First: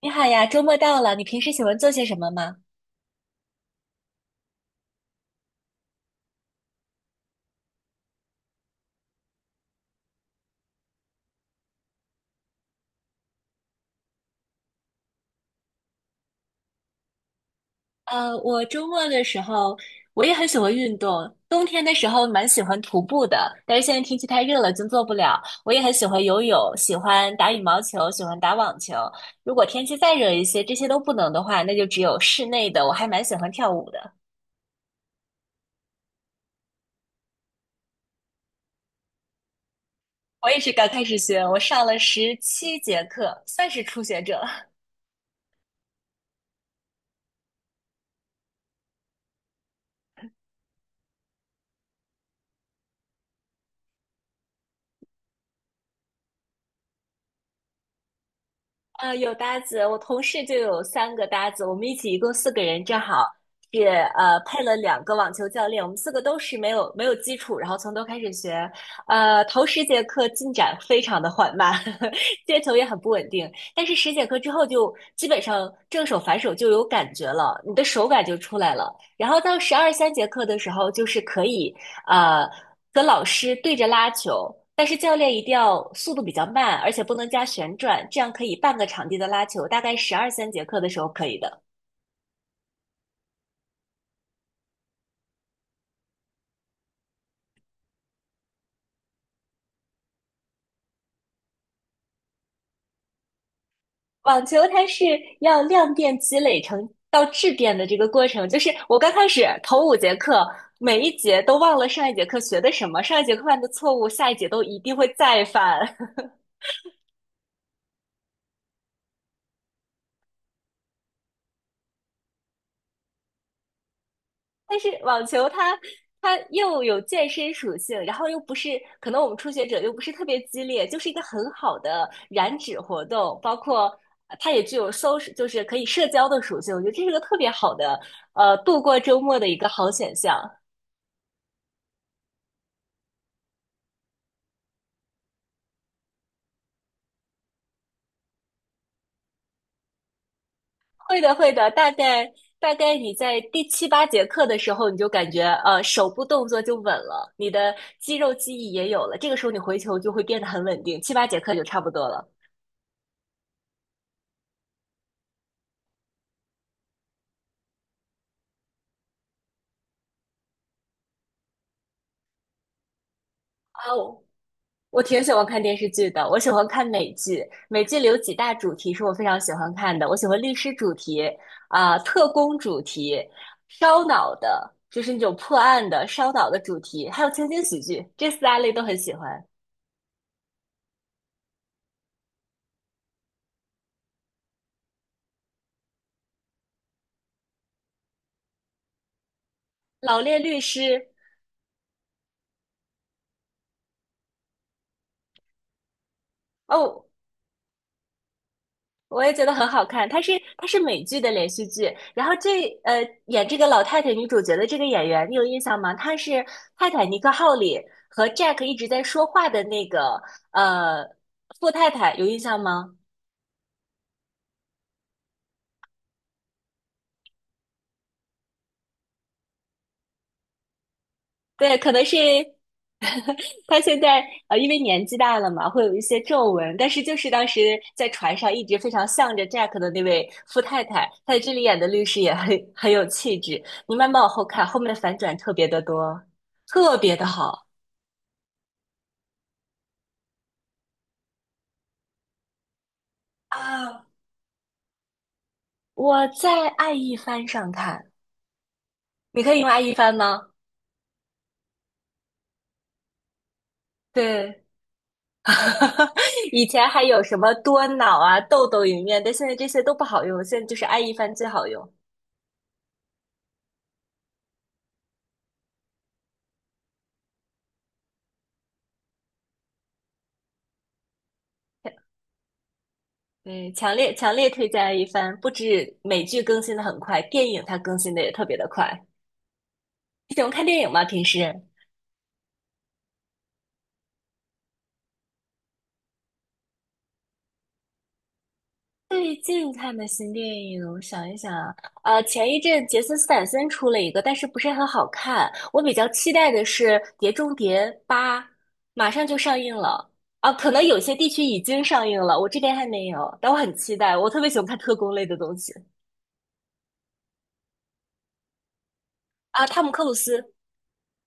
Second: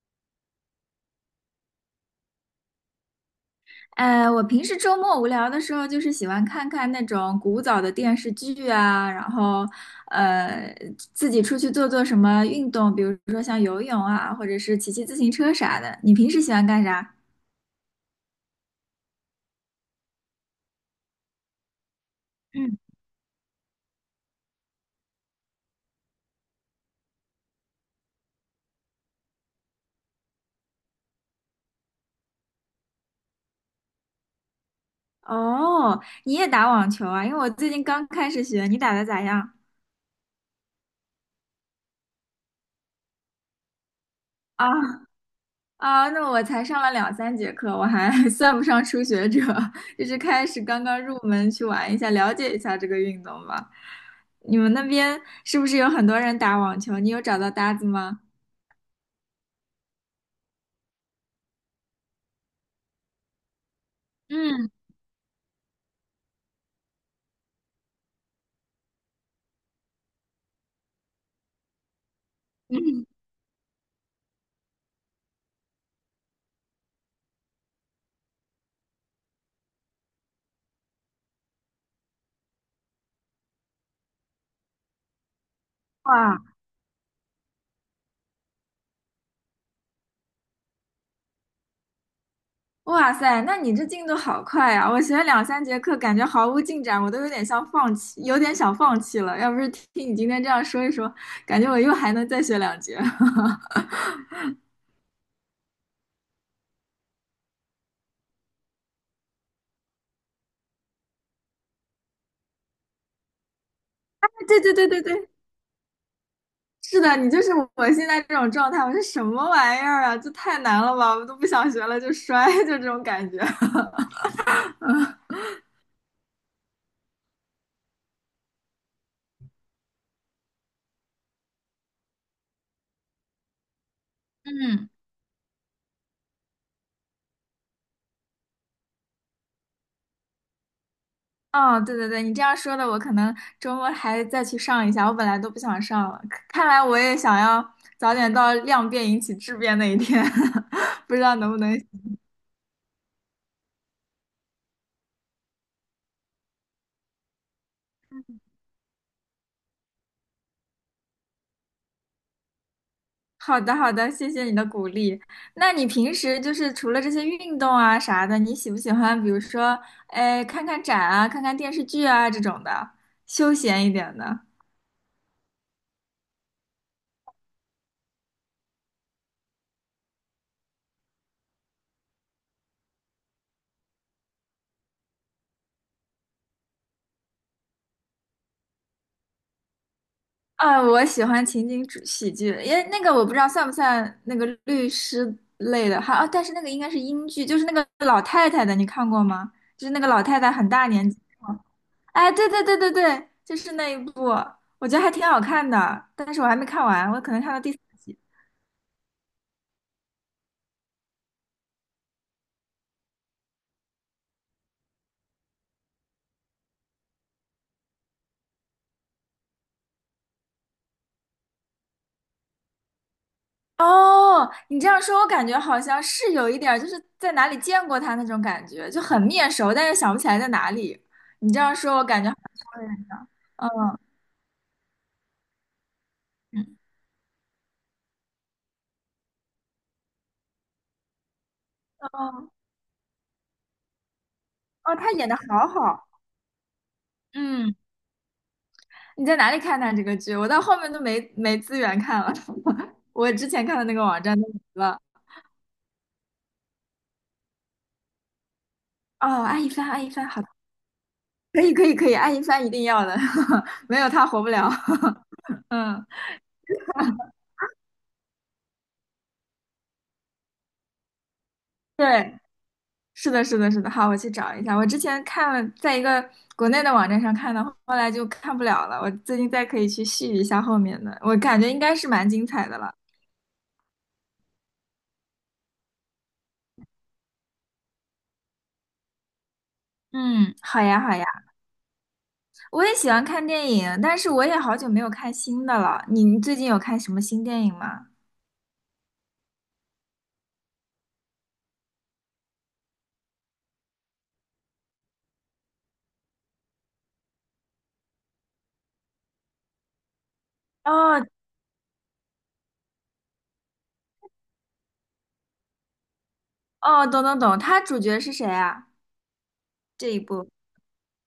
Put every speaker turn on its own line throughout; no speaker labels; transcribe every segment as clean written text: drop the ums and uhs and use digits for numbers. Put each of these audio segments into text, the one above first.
你好呀，周末到了，你平时喜欢做些什么吗？
呃，我平时周末无聊的时候，就是喜欢看看那种古早的电视剧啊，然后呃，自己出去做做什么运动，比如说像游泳啊，或者是骑骑自行车啥的。你平时喜欢干啥？
我周末的时候，我也很喜欢运动。冬天的时候蛮喜
嗯，
欢徒步的，但是现在天气太热了，就做不了。我也很喜欢游泳，喜欢打羽毛球，喜欢打网球。如果天气再热一些，这些都不能的话，那就只有室内的。我还蛮喜欢跳舞的，
哦，你也打网球啊？因为我最近刚开始学，你打的咋样？
我也是刚开始学，我上了17节课，算是初学者。
啊，啊，那我才上了两三节课，我还 算不上初学者，就是开始刚刚入门去玩一下，了解一下这个运动吧。你们那边是不是有很多人打网球？你有找到搭子吗？
有搭子，我同事就有三个搭子，我们一起一共四个人，正好是配
嗯
了两个网球教练，我们四个都是没有基础，然后从头开始学。头十节课进展非常的缓慢，接球也很
嗯，
不稳定，但是十节课之后就基本上正手反手就有感觉了，你的手感就出来了，然后到十二三节课的时候，就是可以呃和老师对着拉球，但是教练一定要 速度比
哇
较慢，而且不能加旋转，这样可以半个场地的拉球，大概十二三节课的时候可以的。
哇塞，那你这进度好快啊！我学了两三节课，感觉毫无进展，我都有点像放弃，有点想放弃了。要不是听你今天这样说一说，感觉我又还能再学两节。
网球它是要量变积累成到质变的这个过程，就是我刚开始头五节课，每一节都忘了上一节课学的什么，上一节课犯的错误，下一节
对
都
对
一
对
定
对
会
对，
再犯。
是的，你就是我现在这种状态，我说什么玩意儿啊？这太难了吧，我都不想学了，就摔，就这种感觉。
但是网球它它又有健身属性，然后又不是可能我们初学者又不是特别激烈，就是一个很好的燃脂活动。包括它也具
嗯，
有 social，就是可以社交的属性。我觉得这是个特别好的度过周末的一个好选项。
哦，对对对，你这样说的，我可能周末还再去上一下，我本来都不想上了，看看来我也想要早点到量变引起质变那一天，不
会
知
的，
道能
会
不
的，
能。
大概你在第七八节课的时候，你就感觉手部动作就稳了，你的肌肉记忆也有了，这个时候你回球就会变得很稳定，七八节课就差不多了。
好的，好的，谢谢你的鼓励。那你平时就是除了这些运动啊啥的，你喜不喜欢，比如说，哎，看看展啊，看看电视剧啊这种的，休闲一
啊，
点的？
我挺喜欢看电视剧的，我喜欢看美剧。美剧里有几大主题是我非常喜欢看的，我喜欢律师主题、啊、特工主题、烧脑的，就是那种破案的烧脑的主题，还有情景喜剧，这四大类都很喜欢。
啊，我喜欢情景主喜剧，因为那个我不知道算不算那个律师类的，还啊，但是那个应该是英剧，就是那个老太太的，你看过吗？就是那个
老
老太
练
太
律
很大
师。
年纪，哎，对对对对对，就是那一部，我觉得还挺好看的，但是我还没看
哦，
完，我可能看到第四集。
我也觉得很好看，它是美剧的连续剧，然后这演这个老太太女主角的这个演员，你有印象吗？她是《泰坦尼克号》里和 Jack 一直在说话的那个呃富太太，有印象吗？
哦，你这样说，我感觉好像是有一点儿就是在哪里见过他那种感觉，就很面熟，但是想不起来在哪里。你这
对，
样
可
说，
能
我
是。
感觉好像，嗯，
他现在因为年纪大了嘛，会有一些皱纹，但是就是当时在船上一直非常向着 Jack 的那位富太太，她在这里演的律师也
哦
很有气质。你慢慢往后看，后面
哦，
的
他
反
演
转
的
特别
好
的
好。
多，特别的好
嗯。你在哪里看的这个剧？我到后面都没资源看了，我之前看的那个
啊！
网站都没了。
我在爱一帆上看，你
哦，
可以
爱
用
一
爱
帆，
一
爱一
帆
帆，好
吗？
的，可以，可以，可以，爱一帆一定要的，没有他活不
对，
了。嗯，
以前还有什么多脑啊、豆豆影院，但现在这些都不好用，现在就是爱一帆最好用。
对，是的，是的，是的。好，我去找一下。我之前看了，在一个国内的网站上看的，后来就看不了了。我最近再可以去续一下后面的，我感觉应该是蛮精彩的了。
对，强烈推荐一番。不止美剧更新的很快，电影它更新的也特别的快。你喜欢
嗯，
看电
好
影
呀，
吗？
好
平
呀。
时？
我也喜欢看电影，但是我也好久没有看新的了。你最近有看什么新电影吗？
最近看的新电影，我想一想啊，前一阵杰森斯坦森出了一个，但是不是很好看。我比较期待的是《碟中谍八》，马上就上映了啊，可能有些
哦
地区已经上映了，我这边还没有，但我很期待。我特别喜欢看特工类的东西。
哦，懂懂懂，他主角是谁啊？
啊，汤姆克
这
鲁
一部
斯，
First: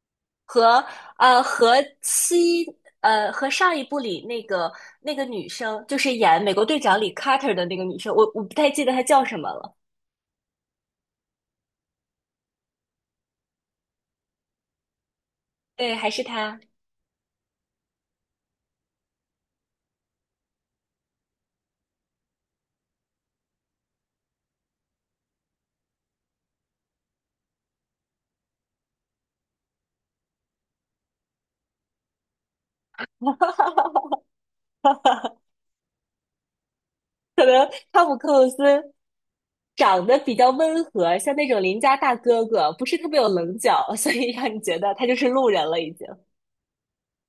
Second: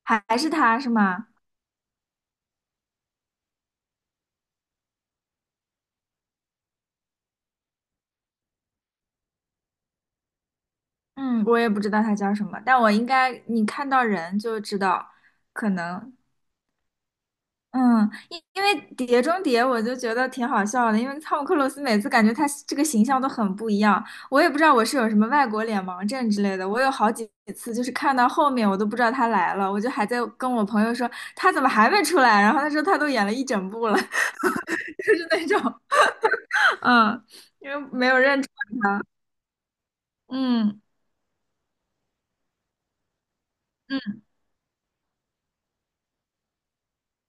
还是他
和
是吗？
呃和七和上一部里那个女生，就是演美国队长里 Carter 的那个女生，我不太记得她叫什么了。
嗯，我也不知道他叫什么，但我应该你看到人就知道，可
对，还
能
是她。
嗯，因为《碟中谍》我就觉得挺好笑的，因为汤姆克鲁斯每次感觉他这个形象都很不一样，我也不知道我是有什么外国脸盲症之类的，我有好几次就是看到后面我都不知道他来了，我就还在跟我朋友说他怎么还没出来，然后他说他都演了一整部了，就是那种。嗯，
可能
因为
汤
没
姆
有
克
认出
鲁
来
斯
他。
长得比较
嗯
温和，像那种邻家大哥哥，不是特别有棱角，所
嗯
以让你觉得他就是路人了已经。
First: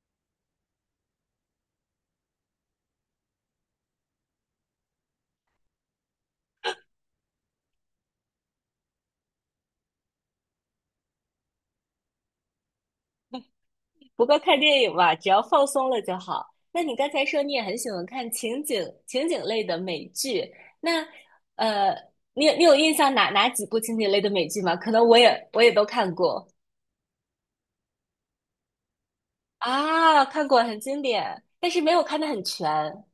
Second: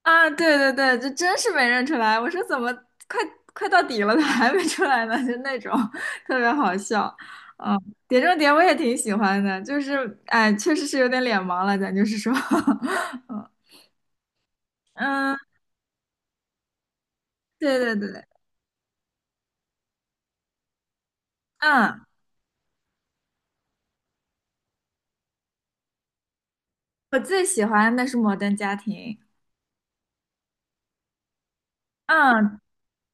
啊，对对对，这真是没认出来。我说怎么快快到底了，他还没出来呢？就那种 特别好笑。嗯，《碟中谍》我也挺喜欢的，就是哎，确实是有点脸盲了，咱就是说，嗯
不过看电影嘛，只
嗯，
要放松了就好。那你刚才说你也很
对
喜欢
对对，
看情景类的美剧，那呃，
嗯，
你有印象哪几部情景类的美剧吗？可能我也都看过。
我最喜欢的是《摩登家庭》。
啊，看过很经典，但是没有看的很
嗯，
全。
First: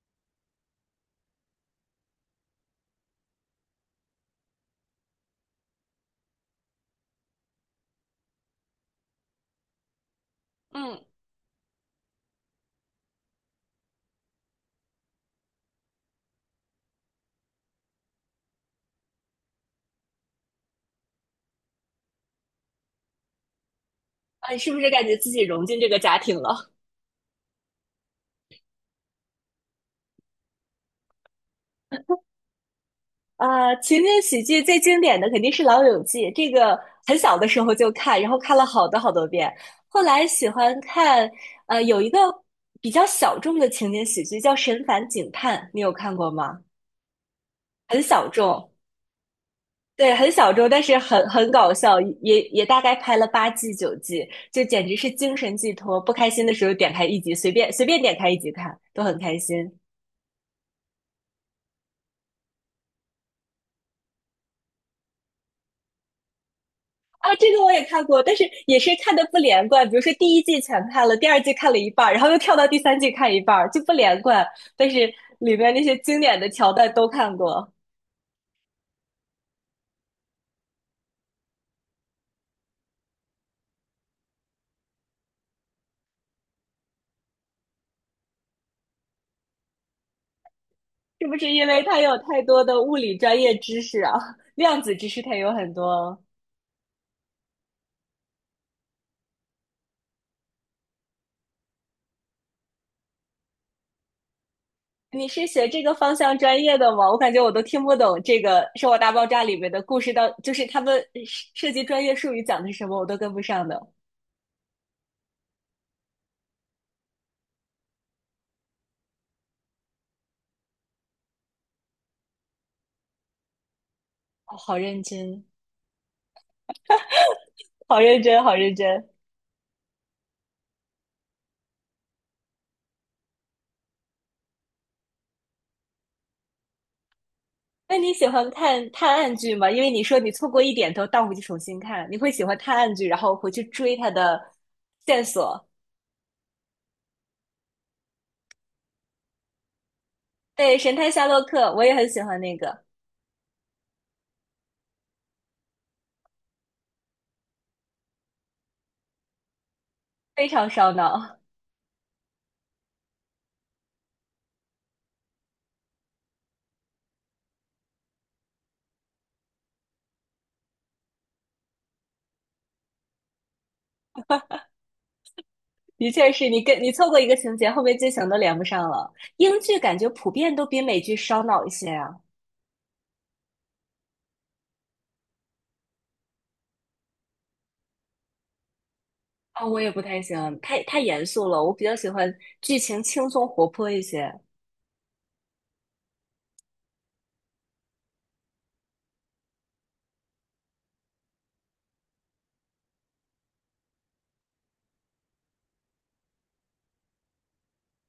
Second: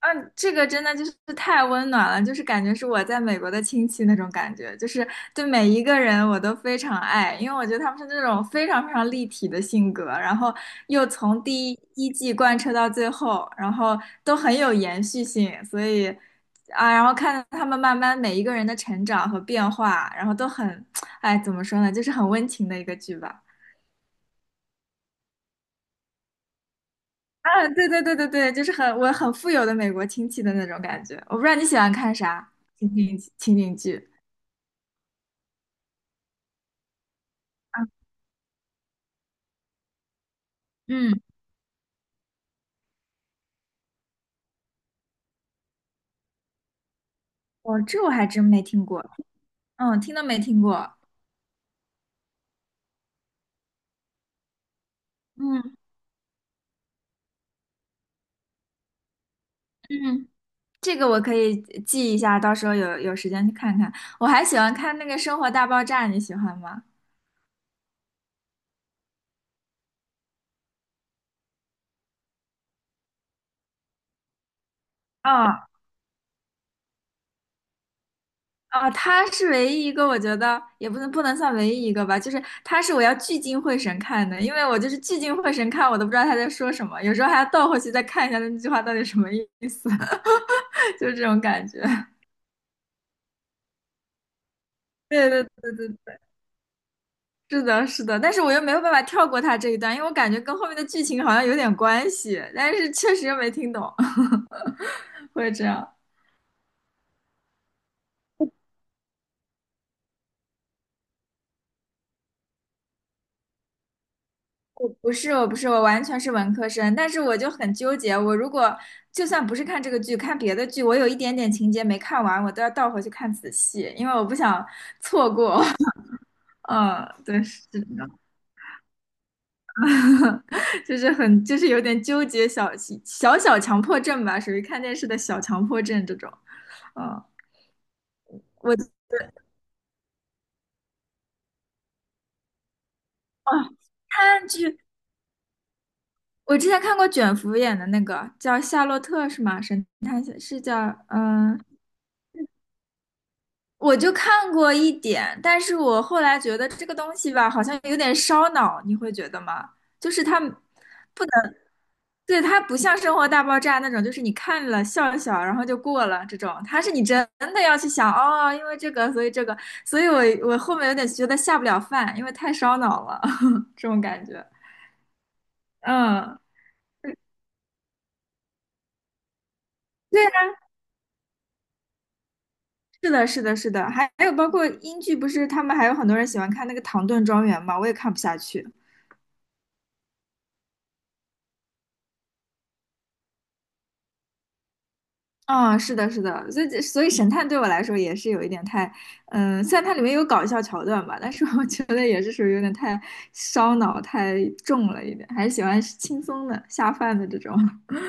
嗯，这个真的就是太温暖了，就是感觉是我在美国的亲戚那种感觉，就是对每一个人我都非常爱，因为我觉得他们是那种非常非常立体的性格，然后
嗯。
又从第一季贯彻到最后，然后都很有延续性，所以啊，然后看他们慢慢每一个人的成长和变化，然后都很，哎，怎么说呢，就是很温情的一个剧吧。
啊，你是不是感觉自己融进这个家庭了？
啊，对对对对对，就是很我很富有的美国亲戚的那种感觉。我不知道你喜欢看啥情景情
啊，
景
情
剧
景喜剧最经典的肯定是《老友记》，这个很小的时候
啊？
就看，然后看了好多好多遍。后来喜欢
嗯，
看有一个比较小众的情景喜剧叫《神烦警探》，你有看过吗？
我这
很
我还
小
真没
众。
听过，嗯，
对，
听都
很
没
小
听
众，但
过。
是很搞笑，也大概拍了八季九季，就简直是精神寄
嗯
托。不开心的时候点开一集，随便随便点开一集看，都很开心。
嗯，这个我可以记一下，到时候有时间去看看。我还喜欢看那个《生活大爆炸》，你喜欢吗？
啊，这个我也看过，但是也是看的不连贯。比如说第一季全看了，第二季看了一半儿，然后又跳到第三季看一半儿，就不连贯。但是里
哦
面那些经典的桥段都看过。
啊，他是唯一一个，我觉得也不能算唯一一个吧，就是他是我要聚精会神看的，因为我就是聚精会神看，我都不知道他在说什么，有时候还要倒回去再看一下那句话到底什么意思，就是这
是不
种
是因
感
为
觉。
它有 太多的物理专业知识啊？量子知识
对
它
对
有很
对对，
多。
是的，是的，但是我又没有办法跳过他这一段，因为我感觉跟后面的剧情好像有点关系，但是确实又没听懂，
你 是
会这
学这个
样。
方向专业的吗？我感觉我都听不懂这个《生活大爆炸》里面的故事到，就是他们涉及专业术语讲的是什么，我都跟不上的。
我不是，我不是，我完全是文科生，但是我就很纠结，我如果就算不是看这个剧，看别的剧，我有一点点情节没看完，我都要倒回去看仔细，因为我不
哦，
想
好 认
错
真，
过。嗯，对，是的，
好认真，好认真。
就是很，就是有点纠结，小小强迫症吧，属于看电视的小强迫症这种。嗯，
那你喜欢看
我
探案剧吗？因为你说你错过一点都倒回去重新看，你会喜欢探案剧，然后回去追它的
看剧，
线索。
我之前看过卷福演的那个叫《夏洛特》是吗？神探是
对，
叫
《神探夏洛克》我也很喜欢那个，
我就看过一点，但是我后来觉得这个东西吧，好像有点烧脑，你会觉得吗？就是它
非常烧
不能，
脑。
对，它不像《生活大爆炸》那种，就是你看了笑一笑，然后就过了这种，它是你真的要去想，哦，因为这个，所以这个，所以我后面有点觉得下不了饭，因为太烧脑了，这种感觉。
的确
嗯，
是你跟你错过一个情节，后面剧情都连不上了。英剧感觉
对
普
啊，
遍都比美剧烧脑一些啊。
是的，是的，是的，还有包括英剧，不是他们还有很多人喜欢看那个《唐顿庄园》嘛，我也看不下去。
啊、我也不太喜欢，太严肃了。我比较喜欢剧情轻松活泼一些。
啊、是的，是的，所以神探对我来说也是有一点太，虽然它里面有搞笑桥段吧，但是我觉得也是属于有点太烧脑、太重了一点，还是喜欢轻松的、下饭的这种。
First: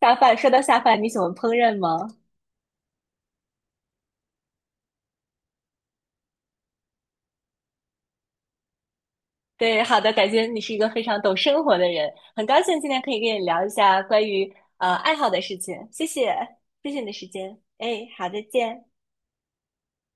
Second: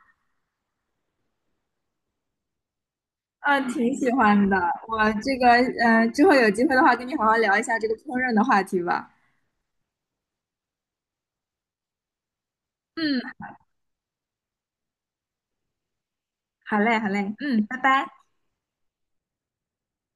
下饭，说到下饭，你喜欢烹饪吗？
嗯，挺喜欢的。我这个，之后有机会的话，跟你好好聊一下这个烹饪的话题吧。
对，好的，感觉你是一个非常懂生活的人，很高兴今天可以
嗯，
跟你聊一下关于爱好的事情。谢谢，
好
谢
嘞，
谢你
好
的时
嘞，
间。
嗯，拜
哎，
拜。
好，再见。